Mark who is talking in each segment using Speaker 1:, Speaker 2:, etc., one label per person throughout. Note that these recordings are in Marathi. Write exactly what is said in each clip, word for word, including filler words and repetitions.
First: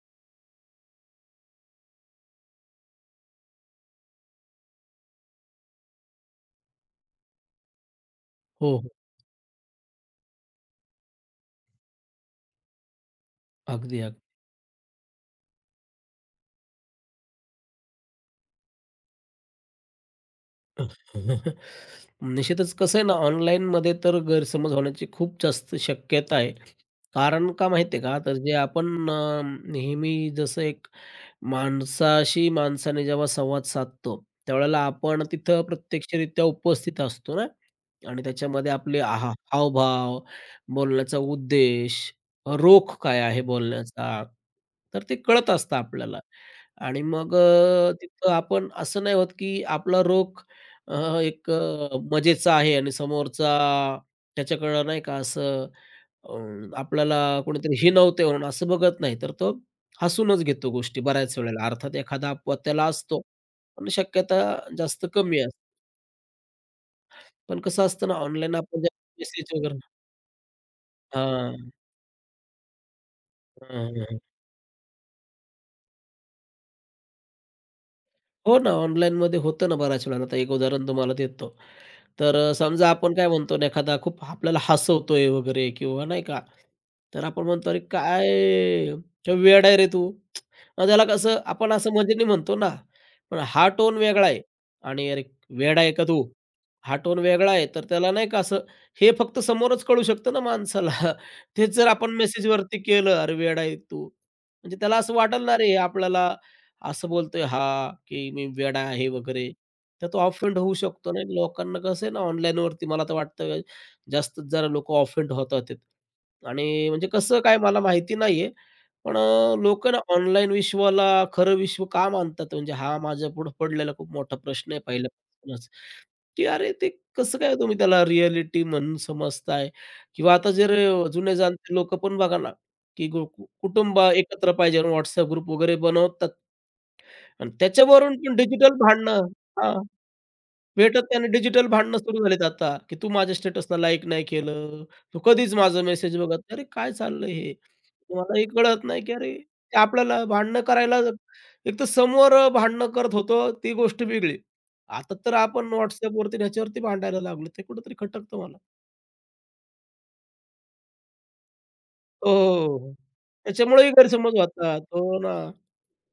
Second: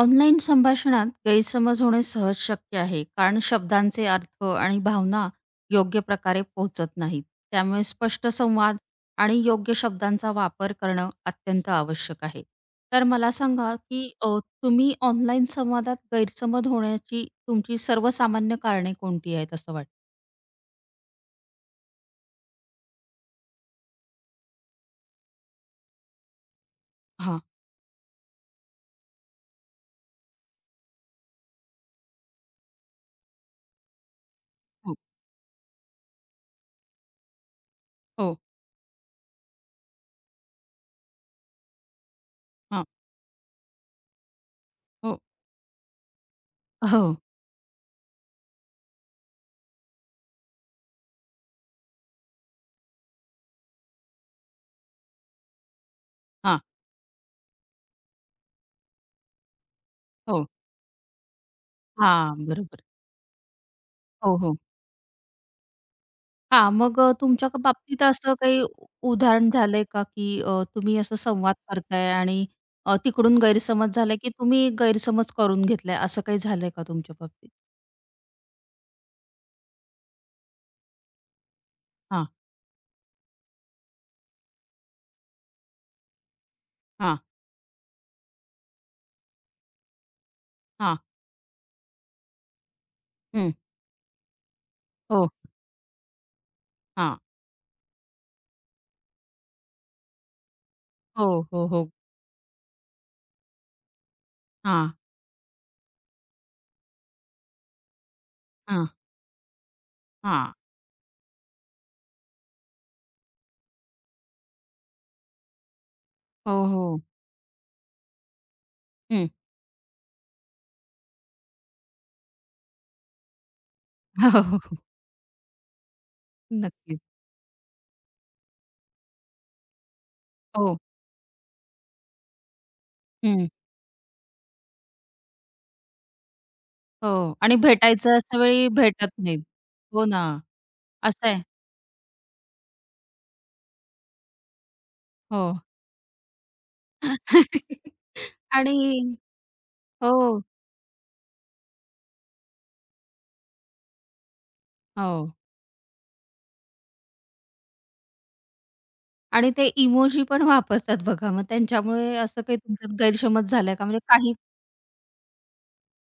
Speaker 1: ऑनलाईन संभाषणात गैरसमज होणे सहज शक्य आहे कारण शब्दांचे अर्थ आणि भावना योग्य प्रकारे पोहोचत नाहीत. त्यामुळे स्पष्ट
Speaker 2: हो,
Speaker 1: संवाद
Speaker 2: हो.
Speaker 1: आणि योग्य शब्दांचा वापर करणं अत्यंत आवश्यक आहे. तर मला सांगा
Speaker 2: अगदी,
Speaker 1: की
Speaker 2: अगदी.
Speaker 1: अ, तुम्ही ऑनलाईन संवादात गैरसमज होण्याची तुमची सर्वसामान्य कारणे कोणती आहेत असं वाटतं.
Speaker 2: निश्चितच कसं आहे ना, ऑनलाईनमध्ये तर गैरसमज होण्याची खूप जास्त शक्यता आहे.
Speaker 1: हां.
Speaker 2: कारण का माहिती आहे का? तर जे आपण अ, नेहमी जसं एक माणसाशी माणसाने जेव्हा संवाद साधतो, त्यावेळेला
Speaker 1: हो,
Speaker 2: आपण तिथं प्रत्यक्षरित्या उपस्थित असतो ना. आणि
Speaker 1: हो.
Speaker 2: त्याच्यामध्ये आपले आहा हावभाव, बोलण्याचा उद्देश,
Speaker 1: हां.
Speaker 2: रोख काय आहे बोलण्याचा, तर ते
Speaker 1: हो,
Speaker 2: कळत असतं आपल्याला. आणि
Speaker 1: हो.
Speaker 2: मग अ, तिथं आपण असं नाही होत, की आपला रोख अ, एक अ, मजेचा आहे आणि समोरचा त्याच्याकडं नाही का असं अ,
Speaker 1: हां.
Speaker 2: आपल्याला कोणीतरी हिणवतंय म्हणून असं बघत नाही, तर तो हसूनच
Speaker 1: हो.
Speaker 2: घेतो गोष्टी बऱ्याच वेळेला. अर्थात एखादा
Speaker 1: हां,
Speaker 2: अपवाद
Speaker 1: बरोबर.
Speaker 2: त्याला असतो, पण
Speaker 1: हो,
Speaker 2: शक्यता
Speaker 1: हो.
Speaker 2: जास्त कमी असते.
Speaker 1: हां, मग अ, तुमच्या क
Speaker 2: पण कसं
Speaker 1: बाबतीत
Speaker 2: असतं ना,
Speaker 1: असं
Speaker 2: ऑनलाईन
Speaker 1: काही
Speaker 2: आपण
Speaker 1: उ
Speaker 2: जेव्हा
Speaker 1: उदाहरण
Speaker 2: मेसेज वगैरे
Speaker 1: झालंय का, की अ, तुम्ही असं संवाद
Speaker 2: हां,
Speaker 1: करताय आणि अ, तिकडून
Speaker 2: हां,
Speaker 1: गैरसमज झालाय,
Speaker 2: हां.
Speaker 1: की तुम्ही गैरसमज करून घेतलाय, असं काही झालंय का तुमच्या बाबतीत?
Speaker 2: हो ना, ऑनलाईनमध्ये होतं ना बऱ्याच वेळेला. आता एक उदाहरण तुम्हाला देतो.
Speaker 1: हां,
Speaker 2: तर अ, समजा आपण काय म्हणतो ना, एखादा खूप आपल्याला हसवतोय वगैरे किंवा नाही का,
Speaker 1: हां,
Speaker 2: तर आपण म्हणतो, "अरे काय काय वेडा आहे रे तू." मग
Speaker 1: हां,
Speaker 2: त्याला कसं आपण असं मजेने म्हणतो ना, पण
Speaker 1: हं,
Speaker 2: हा टोन वेगळा आहे आणि "अरे
Speaker 1: हो,
Speaker 2: वेडा आहे का तू?" हा टोन
Speaker 1: हां,
Speaker 2: वेगळा आहे, तर त्याला नाही का असं हे फक्त समोरच कळू शकतं ना माणसाला.
Speaker 1: हो, हो,
Speaker 2: तेच जर
Speaker 1: हो,
Speaker 2: आपण मेसेजवरती केलं, "अरे वेडा आहे तू." म्हणजे
Speaker 1: हां,
Speaker 2: त्याला असं वाटेल ना, "अरे आपल्याला असं बोलतोय हा, की मी वेडा
Speaker 1: हां,
Speaker 2: आहे वगैरे, तर तो
Speaker 1: हां,
Speaker 2: ऑफेंड होऊ शकतो ना. लोकांना कसं आहे ना online वरती मला तर वाटतं जास्तच जरा लोकं ऑफेंड होत आहेत.
Speaker 1: हो,
Speaker 2: आणि
Speaker 1: हो,
Speaker 2: म्हणजे कसं काय मला माहिती नाहीये. पण
Speaker 1: हं.
Speaker 2: अ, ना ऑनलाईन विश्वाला खरं विश्व का मानतात? म्हणजे हा माझ्या पुढं पडलेला खूप मोठा
Speaker 1: हो, हो,
Speaker 2: प्रश्न
Speaker 1: हो,
Speaker 2: आहे पहिल्यापासूनच, की अरे ते
Speaker 1: नक्कीच.
Speaker 2: कसं काय तुम्ही त्याला रिअॅलिटी म्हणून समजताय? किंवा आता जर
Speaker 1: हो,
Speaker 2: अ, जुने जाणते लोकं पण बघा ना, की गु कु-
Speaker 1: हं,
Speaker 2: कुटुंब एकत्र पाहिजे म्हणून WhatsApp ग्रुप वगैरे बनवतात.
Speaker 1: हो.
Speaker 2: आणि
Speaker 1: आणि भेटायचं
Speaker 2: त्याच्यावरून पण
Speaker 1: अशा वेळी
Speaker 2: डिजिटल
Speaker 1: भेटत
Speaker 2: भांडणं
Speaker 1: नाहीत.
Speaker 2: हां,
Speaker 1: हो ना,
Speaker 2: भेटत नाही आणि
Speaker 1: असं आहे.
Speaker 2: डिजिटल भांडणं सुरू झालीत आता, की तू माझ्या स्टेटसला लाईक नाही केलं, तू
Speaker 1: हो.
Speaker 2: कधीच माझा मेसेज बघत नाही. अरे काय चाललंय हे? मला हे
Speaker 1: आणि
Speaker 2: कळत नाही, की अरे ते
Speaker 1: हो,
Speaker 2: आपल्याला भांडणं करायला एक तर समोर भांडणं करत होतो ती गोष्ट वेगळी. आता
Speaker 1: हो.
Speaker 2: तर आपण WhatsAppवरती आणि ह्याच्यावरती भांडायला लागलो. ते कुठेतरी खटकतं मला.
Speaker 1: आणि ते इमोजी पण वापरतात बघा, मग त्यांच्यामुळे
Speaker 2: हो,
Speaker 1: असं काही
Speaker 2: हो, हो.
Speaker 1: तुमच्यात गैरसमज झालाय का?
Speaker 2: त्याच्यामुळेही
Speaker 1: म्हणजे काही.
Speaker 2: गैरसमज होतात. हो ना.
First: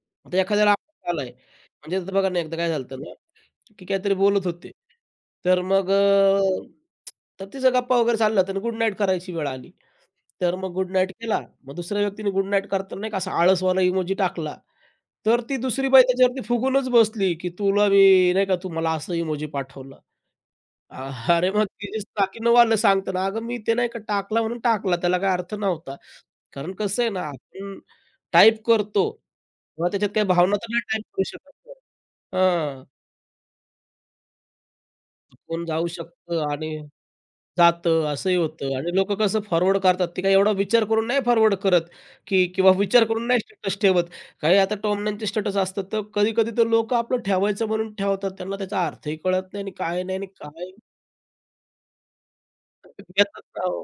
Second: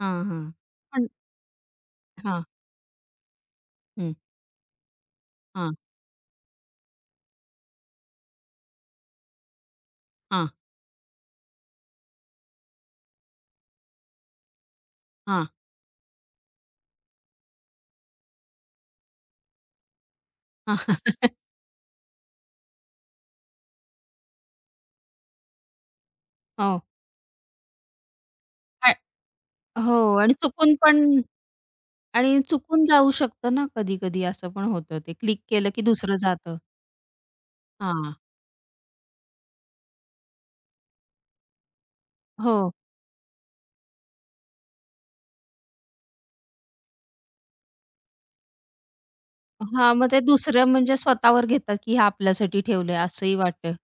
Speaker 1: हां,
Speaker 2: आता
Speaker 1: हां.
Speaker 2: एखाद्याला
Speaker 1: पण
Speaker 2: आलाय म्हणजे आता बघा ना,
Speaker 1: हां,
Speaker 2: एकदा काय झालं की
Speaker 1: हं,
Speaker 2: काहीतरी बोलत होते. तर
Speaker 1: हां,
Speaker 2: मग अ, तर तिचा गप्पा वगैरे चालला तर गुड नाईट करायची वेळ आली.
Speaker 1: हां,
Speaker 2: तर मग गुड नाईट केला. मग दुसऱ्या व्यक्तीने गुड नाईट करताना नाही का असा आळसवाला इमोजी टाकला.
Speaker 1: हां,
Speaker 2: तर
Speaker 1: हां.
Speaker 2: ती दुसरी बाई त्याच्यावरती फुगूनच बसली, की तुला मी नाही का तू मला असं इमोजी पाठवलं. अ, अरे मग तिचे चाकीनवालं सांगताना, "अगं मी ते नाही का टाकला म्हणून टाकला, त्याला काही अर्थ नव्हता." कारण
Speaker 1: हो.
Speaker 2: कसं आहे ना आपण टाइप
Speaker 1: आ
Speaker 2: करतो किंवा
Speaker 1: हो.
Speaker 2: त्याच्यात काही
Speaker 1: आणि
Speaker 2: भावना तर
Speaker 1: चुकून
Speaker 2: नाही
Speaker 1: पण
Speaker 2: टाइप करू शकत.
Speaker 1: आणि
Speaker 2: हां,
Speaker 1: चुकून जाऊ शकतं ना, कधी-कधी असं पण होतं, ते क्लिक
Speaker 2: कोण
Speaker 1: केलं की
Speaker 2: जाऊ
Speaker 1: दुसरं
Speaker 2: शकतं
Speaker 1: जातं.
Speaker 2: आणि जातं,
Speaker 1: हां.
Speaker 2: असंही होतं आणि लोक कसं फॉरवर्ड करतात, ते काही एवढा विचार करून नाही फॉरवर्ड करत, की किंवा
Speaker 1: हो.
Speaker 2: विचार करून नाही स्टेटस ठेवत. काही आता टॉमन्यांचे स्टेटस असतात, तर कधी-कधी तर लोकं आपलं ठेवायचं म्हणून ठेवतात. त्यांना त्याचा अर्थही कळत नाही आणि
Speaker 1: हां,
Speaker 2: काय
Speaker 1: मग
Speaker 2: नाही
Speaker 1: ते
Speaker 2: आणि
Speaker 1: दुसरं
Speaker 2: काय
Speaker 1: म्हणजे स्वतःवर घेतात, की हे आपल्यासाठी ठेवलंय असंही
Speaker 2: घेतात ना
Speaker 1: वाटतं.
Speaker 2: हो.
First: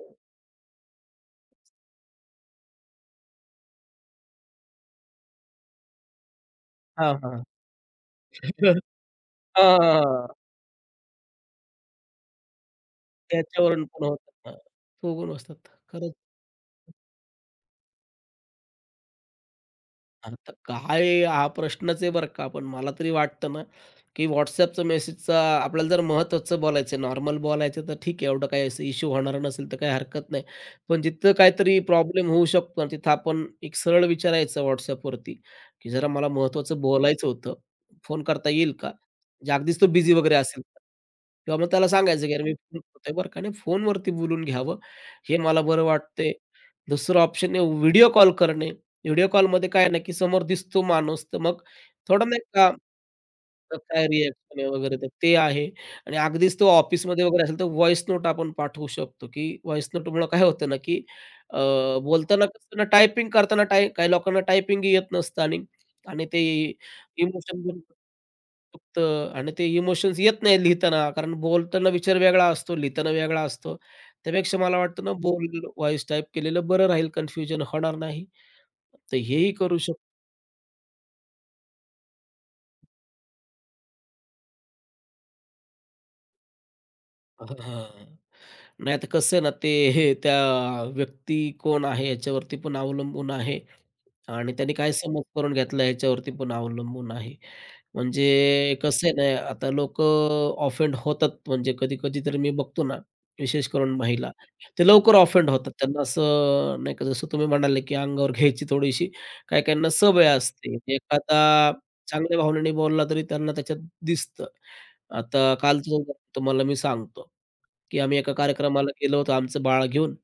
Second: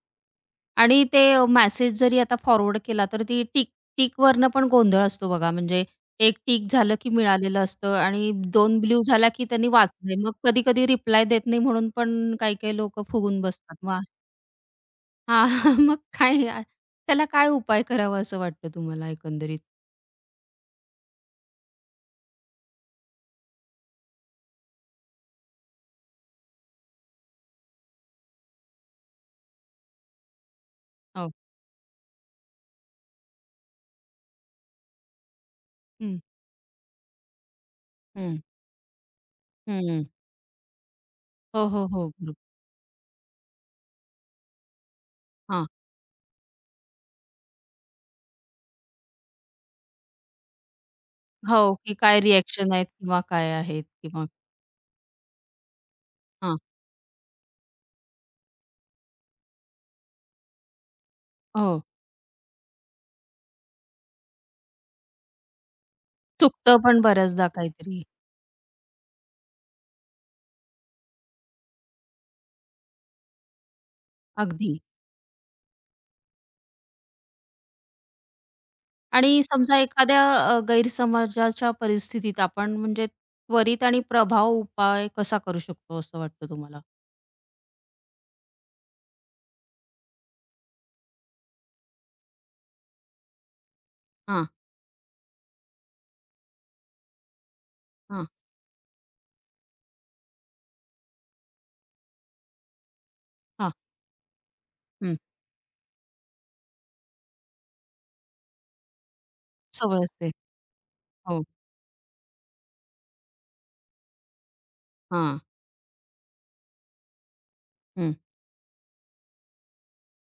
Speaker 1: आणि ते अ, मेसेज जरी आता फॉरवर्ड केला तर ती टिक टिकवरनं पण गोंधळ असतो बघा. म्हणजे एक टिक झालं की
Speaker 2: हां, हां.
Speaker 1: मिळालेलं असतं आणि
Speaker 2: हां, हां,
Speaker 1: दोन ब्लू झाला की त्यांनी वाचलंय. मग कधी-कधी रिप्लाय देत नाही म्हणून पण काही-काही लोकं फुगून बसतात.
Speaker 2: त्याच्यावरून
Speaker 1: मग
Speaker 2: पण होतात. हां. फुगून
Speaker 1: हां.
Speaker 2: बसतात.
Speaker 1: मग
Speaker 2: खरंच.
Speaker 1: काय, अ, त्याला काय उपाय करावा असं वाटतं तुम्हाला एकंदरीत?
Speaker 2: आता काय आहे हा प्रश्नच आहे बरं का. पण मला तरी वाटतं ना, की WhatsAppचा मेसेजचा आपल्याला जर महत्त्वाचं बोलायचं नॉर्मल बोलायचं आहे, तर ठीक आहे एवढं काही असं इश्यू होणार नसेल तर काही हरकत नाही. पण जिथं
Speaker 1: हो.
Speaker 2: काहीतरी प्रॉब्लेम होऊ शकतो आणि तिथं आपण एक सरळ विचारायचं WhatsAppवरती, की "जरा
Speaker 1: हं.
Speaker 2: मला महत्त्वाचं बोलायचं होतं, फोन
Speaker 1: हं,
Speaker 2: करता येईल का?" म्हणजे अगदीच तो
Speaker 1: हं.
Speaker 2: बिझी वगैरे असेल तर. किंवा
Speaker 1: हो,
Speaker 2: मग
Speaker 1: हो,
Speaker 2: त्याला
Speaker 1: हो.
Speaker 2: सांगायचं, की
Speaker 1: ग्रुप.
Speaker 2: "अरे मी फोन करतोय बरं का" आणि फोनवरती बोलून घ्यावं, हे मला
Speaker 1: हां.
Speaker 2: बरं वाटतंय. दुसरं ऑप्शन आहे व्हिडिओ कॉल करणे. व्हिडिओ कॉलमध्ये काय ना, की समोर दिसतो माणूस, तर मग
Speaker 1: हो, की काय
Speaker 2: थोडं नाही का
Speaker 1: रिएक्शन आहेत किंवा काय
Speaker 2: तर
Speaker 1: आहेत
Speaker 2: काय
Speaker 1: किंवा.
Speaker 2: रिएक्शन आहे वगैरे तर ते आहे आणि अगदीच
Speaker 1: हां.
Speaker 2: तो ऑफिसमध्ये वगैरे असेल, तर व्हॉईस नोट आपण पाठवू शकतो, की व्हॉईस नोटमुळं काय होतं ना, की अ,
Speaker 1: हो.
Speaker 2: बोलताना कसं ना टायपिंग करताना टाय काही लोकांना टायपिंग येत नसतं आणि आणि ते
Speaker 1: चुकतं पण बऱ्याचदा
Speaker 2: इमोशन
Speaker 1: काहीतरी.
Speaker 2: फक्त आणि ते इमोशन्स येत नाही लिहिताना, कारण बोलताना विचार वेगळा असतो, लिहिताना वेगळा असतो. त्यापेक्षा
Speaker 1: अगदी.
Speaker 2: मला वाटतं ना, बोल व्हॉईस टाईप केलेलं बरं राहील, कन्फ्युजन होणार नाही. तर
Speaker 1: आणि
Speaker 2: हेही
Speaker 1: समजा
Speaker 2: करू शकतो
Speaker 1: एखाद्या अ, गैरसमजाच्या परिस्थितीत आपण म्हणजे त्वरित आणि प्रभाव उपाय कसा करू शकतो असं वाटतं तुम्हाला?
Speaker 2: हां, नाही तर कसं आहे ना, ते हे त्या व्यक्ती कोण आहे याच्यावरती पण अवलंबून आहे.
Speaker 1: हां,
Speaker 2: आणि त्यांनी काय समज करून घेतला ह्याच्यावरती पण अवलंबून आहे.
Speaker 1: हां.
Speaker 2: म्हणजे कसं आहे ना, आता लोकं ऑफेंड होतात. म्हणजे कधी-कधी तर मी बघतो ना, विशेष
Speaker 1: हां.
Speaker 2: करून महिला, ते लवकर
Speaker 1: हं.
Speaker 2: ऑफेंड होतात. त्यांना असं नाही का जसं तुम्ही म्हणाले, की अंगावर घ्यायची थोडीशी काही काहींना
Speaker 1: सवय
Speaker 2: सवय
Speaker 1: असते.
Speaker 2: असते.
Speaker 1: हो.
Speaker 2: एखादा चांगल्या भावनेने बोलला तरी त्यांना त्याच्यात दिसतं.
Speaker 1: हां.
Speaker 2: आता कालचं उदाहरण तुम्हाला मी सांगतो. की
Speaker 1: हं.
Speaker 2: आम्ही एका कार्यक्रमाला गेलो होतो आमचं बाळ घेऊन.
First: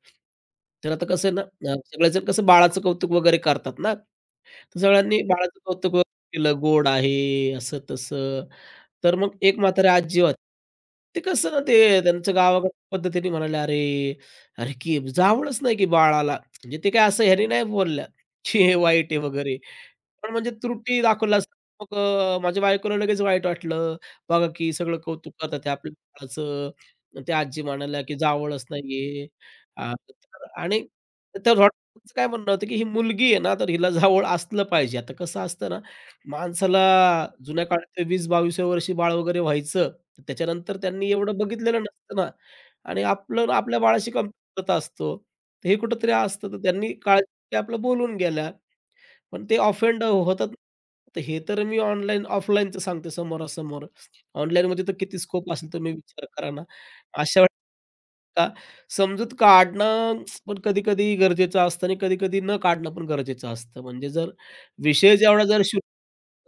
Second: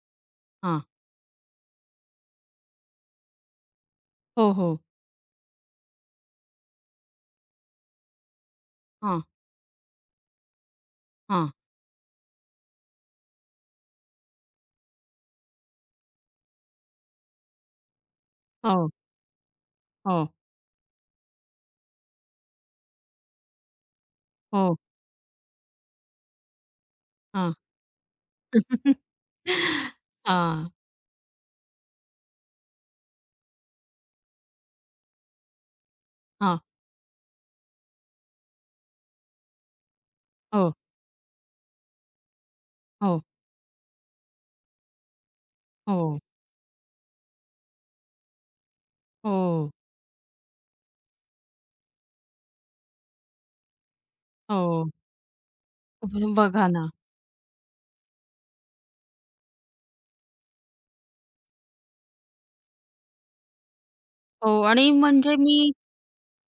Speaker 1: हां.
Speaker 2: तर आता कसं आहे ना, सगळेजण कसं बाळाचं कौतुक वगैरे करतात ना,
Speaker 1: हो, हो.
Speaker 2: तर सगळ्यांनी बाळाचं कौतुक वगैरे केलं, गोड आहे, असं-तसं. तर
Speaker 1: हां,
Speaker 2: मग एक म्हातारी आजी होती. ते
Speaker 1: हां.
Speaker 2: कसं ना, ते त्यांचं गावाकडच्या पद्धतीने म्हणाले, "अरे, अरे, की जावळच नाही की बाळाला." म्हणजे ते काय असं ह्याने नाही बोलल्या, की हे
Speaker 1: हो,
Speaker 2: वाईट आहे वगैरे.
Speaker 1: हो,
Speaker 2: पण म्हणजे त्रुटी दाखवल्यास मग अ, माझ्या बायकोला लगेच वाईट वाटलं. बघा की
Speaker 1: हो.
Speaker 2: सगळं कौतुक करतात हे आपल्या बाळाचं. मग त्या
Speaker 1: हां.
Speaker 2: आजी म्हणाल्या, की "जावळच नाहीये." अ, तर
Speaker 1: हां,
Speaker 2: आणि त्या रॉडचं काय म्हणणं होतं, की ही मुलगी आहे ना, तर हिला जावळ असलं पाहिजे. आता कसं असतं ना,
Speaker 1: हां.
Speaker 2: माणसाला जुन्या काळात वीस-बाविसाव्या वर्षी बाळ वगैरे व्हायचं. तर
Speaker 1: हो,
Speaker 2: त्याच्यानंतर त्यांनी एवढं बघितलेलं नसतं ना आणि
Speaker 1: हो,
Speaker 2: आपलं आपल्या बाळाशी कमतरता असतो. तर हे कुठेतरी
Speaker 1: हो,
Speaker 2: असतं. तर त्यांनी काळजी आपलं बोलून गेल्या. पण ते
Speaker 1: हो,
Speaker 2: ऑफेंड होतात. तर हे तर मी ऑनलाईन ऑफलाईनचं सांगतो समोरासमोर. ऑनलाईनमध्ये
Speaker 1: हो.
Speaker 2: तर किती स्कोप असेल तुम्ही विचार करा ना.
Speaker 1: बघा ना.
Speaker 2: अशा वेळेस का समजूत काढणं पण कधी-कधी गरजेचं असतं आणि कधी-कधी न काढणं पण गरजेचं असतं. म्हणजे जर
Speaker 1: हो आणि
Speaker 2: विषय
Speaker 1: म्हणजे
Speaker 2: जेवढा जर
Speaker 1: मी
Speaker 2: शू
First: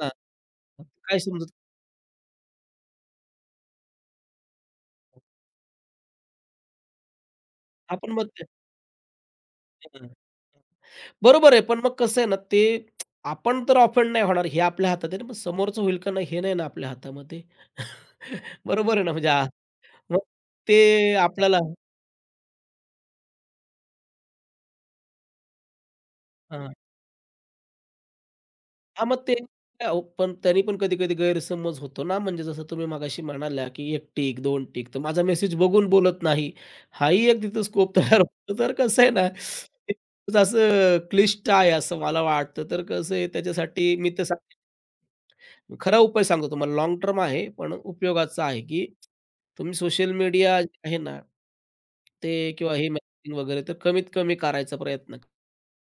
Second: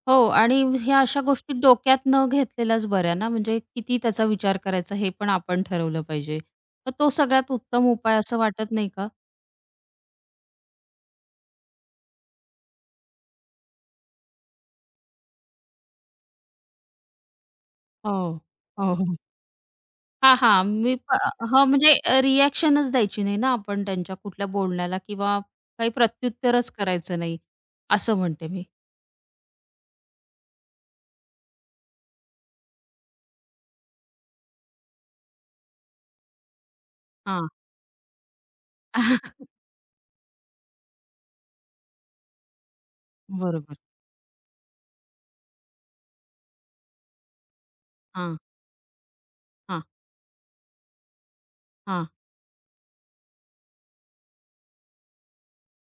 Speaker 2: हां.
Speaker 1: हो आणि ह्या
Speaker 2: काय
Speaker 1: अशा
Speaker 2: समजूत
Speaker 1: गोष्टी डोक्यात न घेतलेल्याच बऱ्या ना, म्हणजे किती त्याचा विचार करायचा हे पण आपण ठरवलं पाहिजे. तर तो सगळ्यात उत्तम
Speaker 2: आपण
Speaker 1: उपाय
Speaker 2: मग
Speaker 1: असं
Speaker 2: ते
Speaker 1: वाटत नाही का?
Speaker 2: हं. बरोबर आहे. पण मग कसं आहे ना ते आपण तर ऑफेंड नाही होणार हे आपल्या हातात आहे ना. मग समोरचं होईल का नाही हे नाही ना आपल्या हातामध्ये.
Speaker 1: हो. हो,
Speaker 2: बरोबर आहे ना
Speaker 1: हो.
Speaker 2: म्हणजे मग
Speaker 1: हां, हां. मी
Speaker 2: ते
Speaker 1: प
Speaker 2: आपल्याला
Speaker 1: हां, म्हणजे अ, द्यायची नाही ना आपण त्यांच्या कुठल्या बोलण्याला किंवा काही प्रत्युत्तरच
Speaker 2: हां,
Speaker 1: करायचं नाही, असं म्हणते मी.
Speaker 2: हां, मग ते अहो, पण तरी पण कधी-कधी गैरसमज होतो ना, म्हणजे जसं तुम्ही मगाशी म्हणाल्या, की एक टिक, दोन टिक, तर माझा मेसेज बघून बोलत नाही. हाही एक
Speaker 1: हां.
Speaker 2: तिथं स्कोप तयार होतो. तर कसं आहे ना, ते खूपच असं क्लिष्ट आहे असं मला वाटतं. तर कसं आहे
Speaker 1: बरोबर.
Speaker 2: त्याच्यासाठी मी तर मी खरा उपाय सांगतो तुम्हाला लाँग टर्म आहे, पण
Speaker 1: हां,
Speaker 2: उपयोगाचा आहे, की तुम्ही
Speaker 1: हां,
Speaker 2: सोशल मीडिया आहे ना,
Speaker 1: हां.
Speaker 2: ते किंवा हे मेसेजिंग वगैरे तर कमीत कमी करायचा प्रयत्न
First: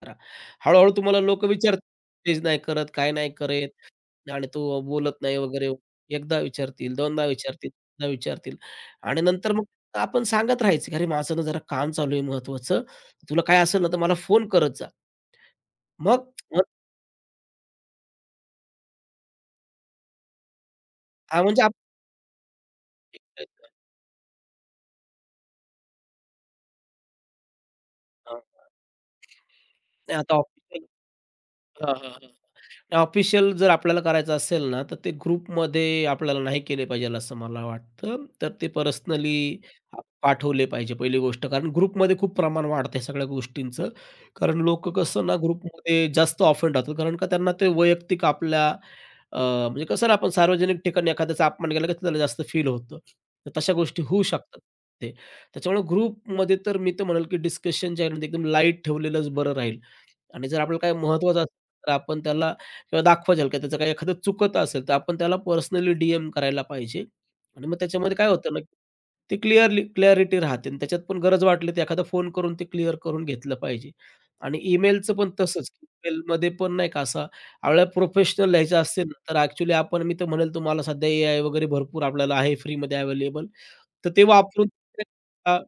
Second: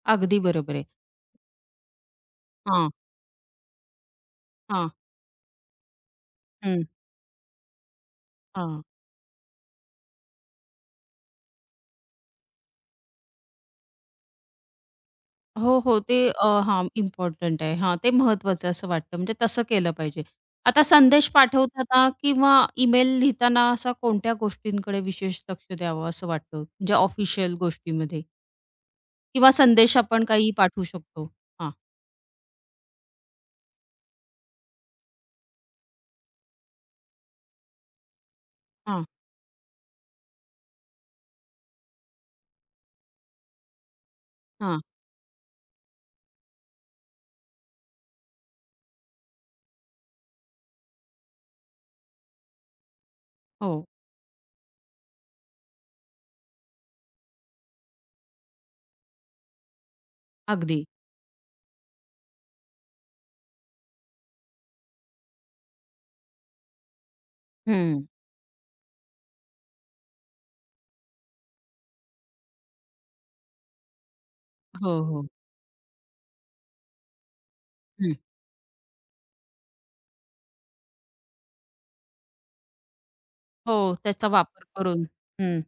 Speaker 2: करा.
Speaker 1: अगदी बरोबर आहे.
Speaker 2: हळू तुम्हाला लोक विचारतील, नाही करत,
Speaker 1: हां,
Speaker 2: काय नाही करत आणि तो
Speaker 1: हां.
Speaker 2: बोलत नाही वगैरे. एकदा
Speaker 1: हं.
Speaker 2: विचारतील, दोनदा विचारतील, तीनदा विचारतील
Speaker 1: हां.
Speaker 2: आणि नंतर मग आपण सांगत राहायचं, की "अरे, माझं ना जरा काम चालू आहे महत्त्वाचं. तुला काय असेल ना, तर मला फोन करत जा."
Speaker 1: हो, हो. ते
Speaker 2: मग
Speaker 1: अ, हां, इम्पॉर्टंट आहे. हां, ते महत्वाचं असं वाटतं. म्हणजे तसं केलं पाहिजे. आता संदेश
Speaker 2: हां, म्हणजे आपण
Speaker 1: पाठवताना किंवा ईमेल लिहिताना असा कोणत्या गोष्टींकडे विशेष लक्ष द्यावं असं वाटतं? म्हणजे ऑफिशियल गोष्टीमध्ये
Speaker 2: हां, हां.
Speaker 1: किंवा संदेश
Speaker 2: नाही
Speaker 1: आपण
Speaker 2: आता
Speaker 1: काही
Speaker 2: ऑफिस
Speaker 1: पाठवू शकतो? हां,
Speaker 2: हां, हां, हां. ऑफिशियल जर आपल्याला करायचं असेल ना, तर ते ग्रुपमध्ये आपल्याला नाही केले पाहिजे असं मला वाटतं. तर ते
Speaker 1: हां,
Speaker 2: पर्सनली पाठवले पाहिजे पहिली गोष्ट. कारण ग्रुपमध्ये खूप प्रमाण वाढतंय सगळ्या गोष्टींचं. कारण
Speaker 1: हां.
Speaker 2: लोकं कसं ना ग्रुपमध्ये जास्त ऑफेंड होतात. कारण का त्यांना ते वैयक्तिक आपल्या अ, म्हणजे कसं ना आपण सार्वजनिक ठिकाणी एखाद्याचा अपमान केला की त्याला जास्त फील होतं. तर तशा
Speaker 1: हो,
Speaker 2: गोष्टी होऊ शकतात ते. त्याच्यामुळे ग्रुपमध्ये तर मी तर म्हणेल की डिस्कशन जे आहे ना, ते एकदम लाईट ठेवलेलंच बरं राहील. आणि जर आपल्याला
Speaker 1: अगदी.
Speaker 2: काही महत्त्वाचं असेल, तर आपण त्याला किंवा दाखवा जाईल, की त्याचं काही एखादं चुकत असेल, तर आपण त्याला पर्सनली डी-एम करायला पाहिजे. आणि मग
Speaker 1: हं.
Speaker 2: त्याच्यामध्ये काय होतं ना, ते क्लिअरली क्लॅरिटी राहते आणि त्याच्यात पण गरज वाटली, तर एखादा फोन करून ते क्लिअर करून घेतलं पाहिजे. आणि
Speaker 1: हो,
Speaker 2: ईमेलचं
Speaker 1: हो.
Speaker 2: पण तसंच. ईमेलमध्ये पण नाही का असा आपल्याला
Speaker 1: हं.
Speaker 2: प्रोफेशनल लिहायचं असेल ना, तर ॲक्चुअली आपण मी तर म्हणेल तुम्हाला सध्या एआय वगैरे भरपूर आपल्याला आहे फ्रीमध्ये अवेलेबल.
Speaker 1: हो,
Speaker 2: तर ते
Speaker 1: त्याचा वापर
Speaker 2: वापरून
Speaker 1: करून.
Speaker 2: अ,
Speaker 1: हं,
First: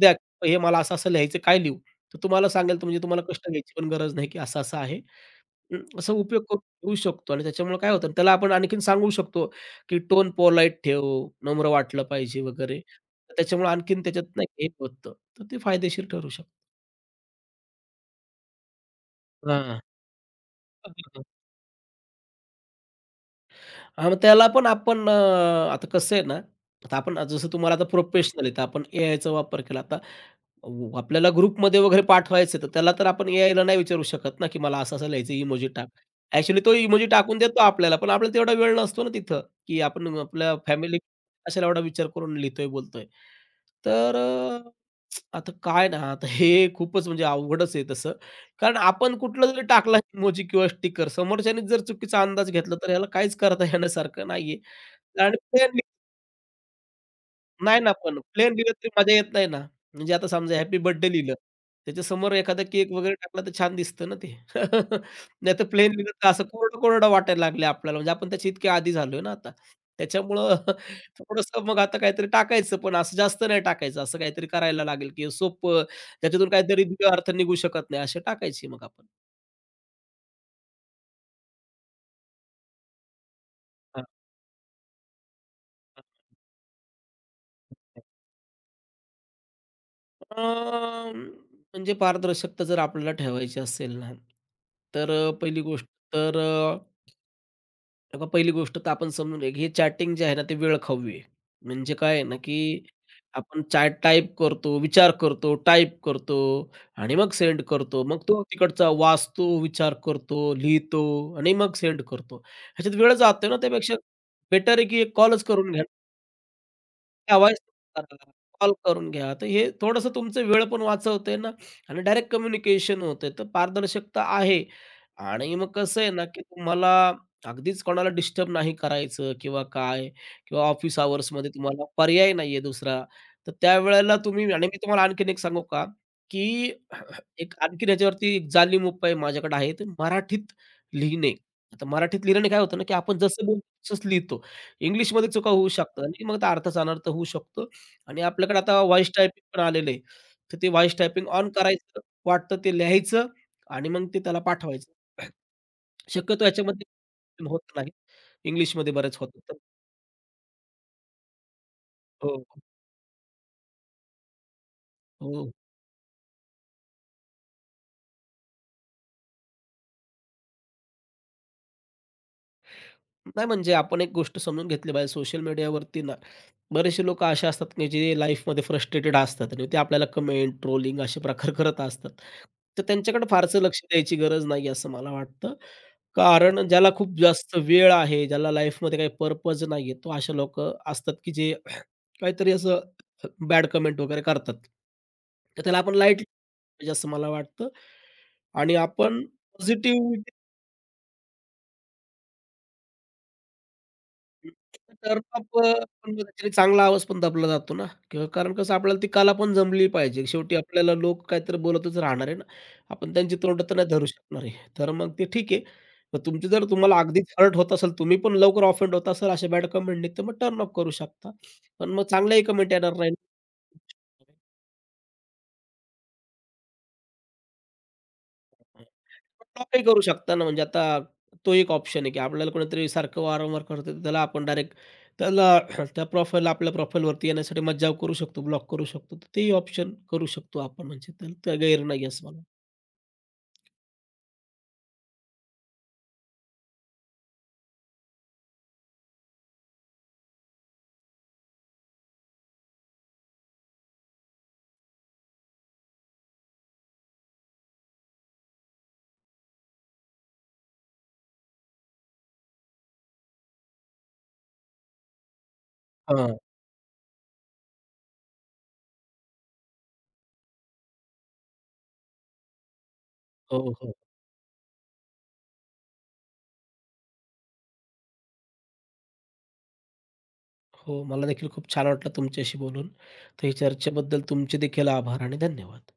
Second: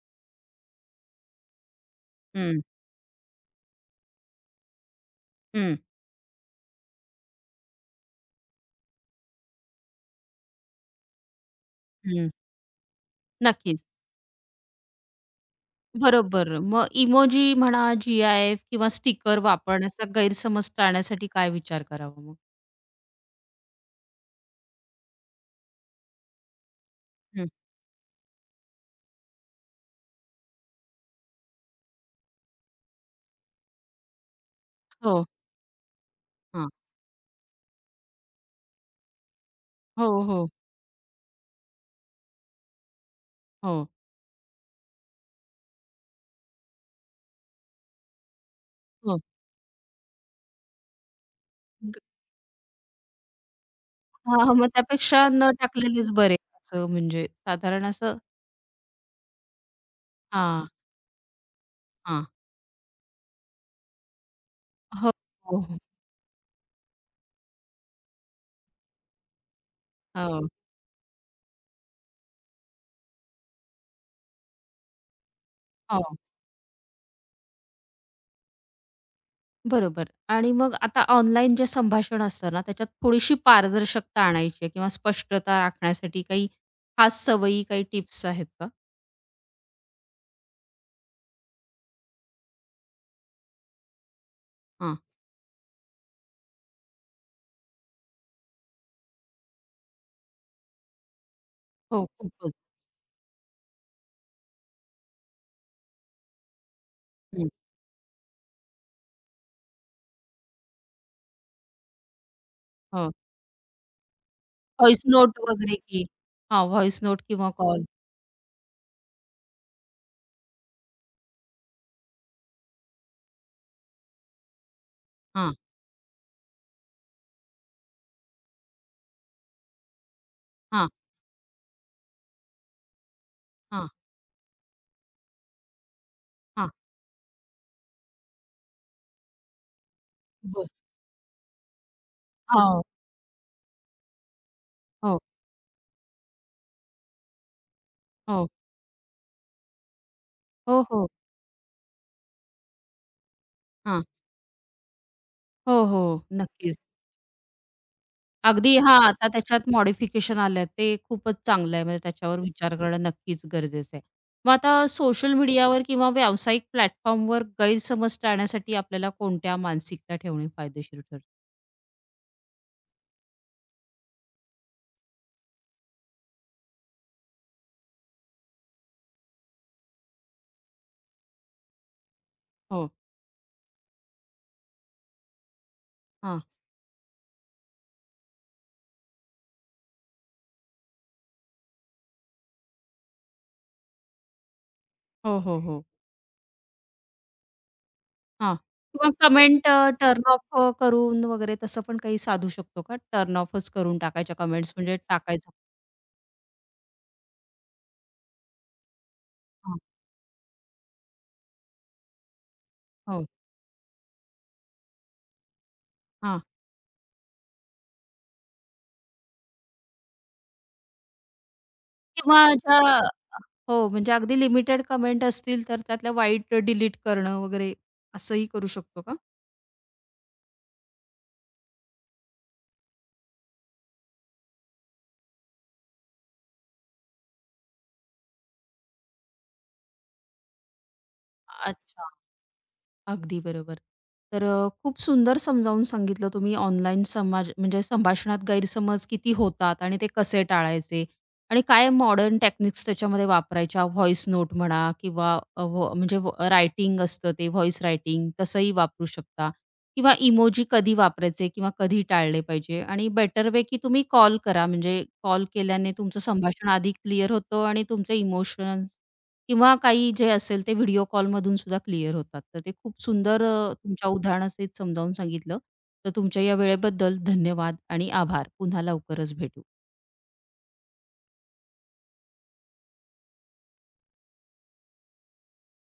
Speaker 2: द्या, हे मला असं-असं लिहायचं, काय लिहू? तो तुम्हाला
Speaker 1: हं,
Speaker 2: सांगेल तर म्हणजे तुम्हाला कष्ट घ्यायची पण गरज नाही, की असं-असं आहे.
Speaker 1: हं,
Speaker 2: अं, असा उपयोग करून घेऊ शकतो आणि त्याच्यामुळे काय होतं त्याला आपण आणखीन सांगू शकतो, की टोन पोलाईट ठेव, नम्र वाटलं
Speaker 1: हं.
Speaker 2: पाहिजे वगैरे. तर त्याच्यामुळे
Speaker 1: नक्कीच.
Speaker 2: आणखीन त्याच्यात नाही हे होतं. तर ते फायदेशीर ठरू शकतं.
Speaker 1: बरोबर. मग इमोजी म्हणा, जी-आय-एफ किंवा स्टिकर
Speaker 2: हां.
Speaker 1: वापरण्याचा गैरसमज टाळण्यासाठी काय विचार करावा मग?
Speaker 2: हां, मग त्याला पण आपण अ, आता कसं आहे ना, आता आपण जसं
Speaker 1: हं.
Speaker 2: तुम्हाला आता प्रोफेशनल आहे, तर आपण एआयचा वापर केला. आता ओ, आपल्याला ग्रुपमध्ये वगैरे पाठवायचं तर त्याला तर आपण एआयला नाही विचारू शकत ना, की मला असं-असं
Speaker 1: हो.
Speaker 2: लिहायचं इमोजी टाक. ॲक्चुअली
Speaker 1: हां.
Speaker 2: तो इमोजी टाकून देतो आपल्याला, पण आपल्याला तेवढा वेळ नसतो ना तिथं, की
Speaker 1: हो,
Speaker 2: आपण
Speaker 1: हो,
Speaker 2: आपल्या फॅमिली कशाला एवढा विचार करून लिहितोय, बोलतोय.
Speaker 1: हो.
Speaker 2: तर अ, आता काय ना, आता हे खूपच म्हणजे अवघडच आहे तसं. कारण आपण
Speaker 1: हो.
Speaker 2: कुठला जरी टाकला इमोजी किंवा स्टिकर समोरच्याने जर
Speaker 1: ग
Speaker 2: चुकीचा अंदाज घेतला, तर ह्याला काहीच करता येण्यासारखं
Speaker 1: हां,
Speaker 2: नाहीये.
Speaker 1: मग त्यापेक्षा
Speaker 2: आणि
Speaker 1: न टाकलेलेच बरे असं म्हणजे
Speaker 2: नाही
Speaker 1: साधारण
Speaker 2: ना,
Speaker 1: असं.
Speaker 2: पण प्लेन लिहिलं तरी मजा येत नाही ना. म्हणजे आता समजा
Speaker 1: हां,
Speaker 2: हॅपी बर्थडे लिहिलं,
Speaker 1: हां.
Speaker 2: त्याच्यासमोर एखादा केक वगैरे टाकला तर छान दिसतं ना ते.
Speaker 1: हो, हो,
Speaker 2: नाहीतर
Speaker 1: हो.
Speaker 2: प्लेन लिहिलं तर असं कोरडं-कोरडं वाटायला लागले आपल्याला. म्हणजे आपण त्याच्या इतके आदी झालोय ना आता. त्याच्यामुळं
Speaker 1: हो,
Speaker 2: थोडंसं मग आता काहीतरी टाकायचं, पण असं जास्त नाही टाकायचं. असं काहीतरी करायला लागेल, की सोपं
Speaker 1: हो.
Speaker 2: त्याच्यातून काहीतरी दिव्य अर्थ निघू शकत नाही, असे टाकायची मग आपण.
Speaker 1: बरोबर. आणि मग आता ऑनलाईन जे संभाषण असतं ना, त्याच्यात थोडीशी
Speaker 2: हां,
Speaker 1: पारदर्शकता आणायची आहे किंवा स्पष्टता
Speaker 2: हां,
Speaker 1: राखण्यासाठी काही खास सवयी, काही
Speaker 2: हां.
Speaker 1: टिप्स आहेत का?
Speaker 2: अं, म्हणजे पारदर्शकता जर आपल्याला ठेवायची असेल ना,
Speaker 1: हां.
Speaker 2: तर अ, पहिली गोष्ट तर हे बघा, पहिली गोष्ट तर आपण समजून घ्या, की हे चॅटिंग जे आहे ना, ते वेळखाऊ आहे. म्हणजे
Speaker 1: हो,
Speaker 2: काय आहे ना,
Speaker 1: खूपच.
Speaker 2: की आपण चॅट टाइप करतो, विचार करतो, टाइप करतो आणि मग
Speaker 1: हं.
Speaker 2: सेंड करतो. मग तो तिकडचा वाचतो, विचार करतो, लिहितो आणि मग सेंड करतो. ह्याच्यात वेळ
Speaker 1: हो.
Speaker 2: जातोय ना, त्यापेक्षा बेटर आहे, की
Speaker 1: व्हॉइस
Speaker 2: एक
Speaker 1: नोट
Speaker 2: कॉलच करून
Speaker 1: वगैरे
Speaker 2: घ्या.
Speaker 1: की. हां, व्हॉइस नोट
Speaker 2: त्या
Speaker 1: किंवा
Speaker 2: व्हॉइस
Speaker 1: कॉल.
Speaker 2: करा, कॉल करून घ्या. तर हे थोडंसं तुमचं वेळ पण वाचवतंय ना आणि डायरेक्ट कम्युनिकेशन होतंय. तर पारदर्शकता आहे आणि
Speaker 1: हां,
Speaker 2: मग कसं आहे ना, की तुम्हाला अगदीच कोणाला डिस्टर्ब नाही करायचं किंवा काय किंवा
Speaker 1: हां,
Speaker 2: ऑफिस अवर्समध्ये तुम्हाला पर्याय नाहीये दुसरा. तर
Speaker 1: हां,
Speaker 2: त्यावेळेला तुम्ही आणि मी तुम्हाला आणखीन एक सांगू का,
Speaker 1: हां.
Speaker 2: की एक आणखीन याच्यावरती एक जाणीव उपाय माझ्याकडे आहे, ते मराठीत
Speaker 1: बरं.
Speaker 2: लिहिणे. आता मराठीत लिहिल्याने काय होतं
Speaker 1: हो,
Speaker 2: ना, की आपण जसं बोलतो तसंच लिहितो.
Speaker 1: हो,
Speaker 2: इंग्लिशमध्ये चुका होऊ शकतात आणि मग त्या अर्थाचा अनर्थ होऊ शकतो आणि
Speaker 1: हो,
Speaker 2: आपल्याकडे आता व्हॉईस टायपिंग पण आलेलं आहे. तर ते
Speaker 1: हो,
Speaker 2: व्हॉईस
Speaker 1: हो.
Speaker 2: टायपिंग ऑन करायचं, वाटतं ते लिहायचं आणि
Speaker 1: हां.
Speaker 2: मग ते त्याला पाठवायचं.
Speaker 1: हो, हो.
Speaker 2: शक्यतो
Speaker 1: नक्कीच.
Speaker 2: याच्यामध्ये होत नाही.
Speaker 1: अगदी.
Speaker 2: इंग्लिशमध्ये
Speaker 1: हां,
Speaker 2: बऱ्याच
Speaker 1: आता
Speaker 2: होतात. तर
Speaker 1: त्याच्यात मॉडिफिकेशन आलंय ते खूपच चांगलं आहे. म्हणजे त्याच्यावर
Speaker 2: हो,
Speaker 1: विचार करणं नक्कीच गरजेचं आहे. मग आता सोशल
Speaker 2: हो.
Speaker 1: मीडियावर किंवा व्यावसायिक प्लॅटफॉर्मवर गैरसमज टाळण्यासाठी आपल्याला कोणत्या मानसिकता ठेवणे फायदेशीर ठरते?
Speaker 2: नाही म्हणजे आपण एक गोष्ट समजून घेतली पाहिजे सोशल मीडियावरती बरेचसे लोक असे असतात की जे लाईफमध्ये फ्रस्ट्रेटेड असतात आणि ते आपल्याला कमेंट, ट्रोलिंग असे प्रकार करत असतात. तर
Speaker 1: हो.
Speaker 2: त्यांच्याकडे फारसं लक्ष द्यायची गरज नाही असं मला वाटतं.
Speaker 1: हां.
Speaker 2: कारण ज्याला खूप जास्त वेळ आहे, ज्याला लाईफमध्ये काही पर्पज नाहीये, तो असे लोक असतात की जे काहीतरी असं बॅड कमेंट वगैरे करतात.
Speaker 1: हो, हो,
Speaker 2: तर त्याला
Speaker 1: हो.
Speaker 2: आपण लाईटली पाहिजे असं मला वाटतं
Speaker 1: हां.
Speaker 2: आणि
Speaker 1: किंवा
Speaker 2: आपण
Speaker 1: comment uh,
Speaker 2: positive
Speaker 1: turn off करून वगैरे तसं पण काही साधू शकतो का? टर्न ऑफच करून टाकायच्या कमेंट्स, म्हणजे टाकायचं.
Speaker 2: टर्म-अप अ, पण मग त्याच्याने चांगला आवाज पण दबला जातो ना किंवा कारण कसं आपल्याला ती कला पण
Speaker 1: हां.
Speaker 2: जमली पाहिजे. शेवटी आपल्याला लोक काहीतरी बोलतच राहणार आहे ना. आपण
Speaker 1: हो.
Speaker 2: त्यांची तोंड तर नाही धरू शकणार आहे. तर मग ते ठीक आहे. मग
Speaker 1: हां.
Speaker 2: तुमची जर तुम्हाला अगदीच हर्ट होत असेल, तुम्ही पण लवकर ऑफेंड होत असाल अशा बॅड कमेंटनी, तर मग टर्न-अप करू शकता. पण मग चांगल्याही
Speaker 1: किंवा
Speaker 2: कमेंट
Speaker 1: ज्या
Speaker 2: येणार नाही.
Speaker 1: हो, म्हणजे अगदी लिमिटेड कमेंट असतील तर त्यातल्या वाईट डिलीट करणं वगैरे असंही करू
Speaker 2: हं.
Speaker 1: शकतो का?
Speaker 2: पण तो काही करू शकता ना, म्हणजे आता तो एक ऑप्शन आहे, की आपल्याला कोणीतरी सारखं वारंवार करतोय, त्याला आपण डायरेक्ट त्याला त्या प्रोफाइलला आपल्या प्रोफाइलवरती येण्यासाठी मज्जाव करू शकतो, ब्लॉक करू शकतो. तर तेही ऑप्शन करू शकतो आपण म्हणजे तर तर गैर नाही
Speaker 1: अच्छा.
Speaker 2: असं मला
Speaker 1: अगदी बरोबर. तर अ, खूप सुंदर समजावून सांगितलं तुम्ही. ऑनलाईन समाज म्हणजे संभाषणात गैरसमज किती होतात आणि ते कसे टाळायचे आणि काय मॉडर्न टेक्निक्स त्याच्यामध्ये वापरायच्या. व्हॉईस नोट म्हणा किंवा अ, व्ह म्हणजे रायटिंग असतं, ते व्हॉईस रायटिंग तसंही वापरू शकता किंवा इमोजी कधी वापरायचे किंवा कधी टाळले पाहिजे. आणि बेटर वे की तुम्ही कॉल करा, म्हणजे कॉल केल्याने तुमचं
Speaker 2: हां.
Speaker 1: संभाषण अधिक क्लिअर होतं आणि तुमचे इमोशन्स किंवा काही जे असेल ते व्हिडिओ कॉलमधून सुद्धा क्लिअर होतात. तर ते खूप सुंदर
Speaker 2: हो,
Speaker 1: अ,
Speaker 2: हो.
Speaker 1: तुमच्या उदाहरणासहित समजावून सांगितलं. तर तुमच्या या वेळेबद्दल धन्यवाद आणि आभार. पुन्हा लवकरच भेटू.
Speaker 2: हो, मला देखील खूप छान वाटलं तुमच्याशी बोलून. तर ही चर्चेबद्दल तुमचे देखील आभार आणि धन्यवाद.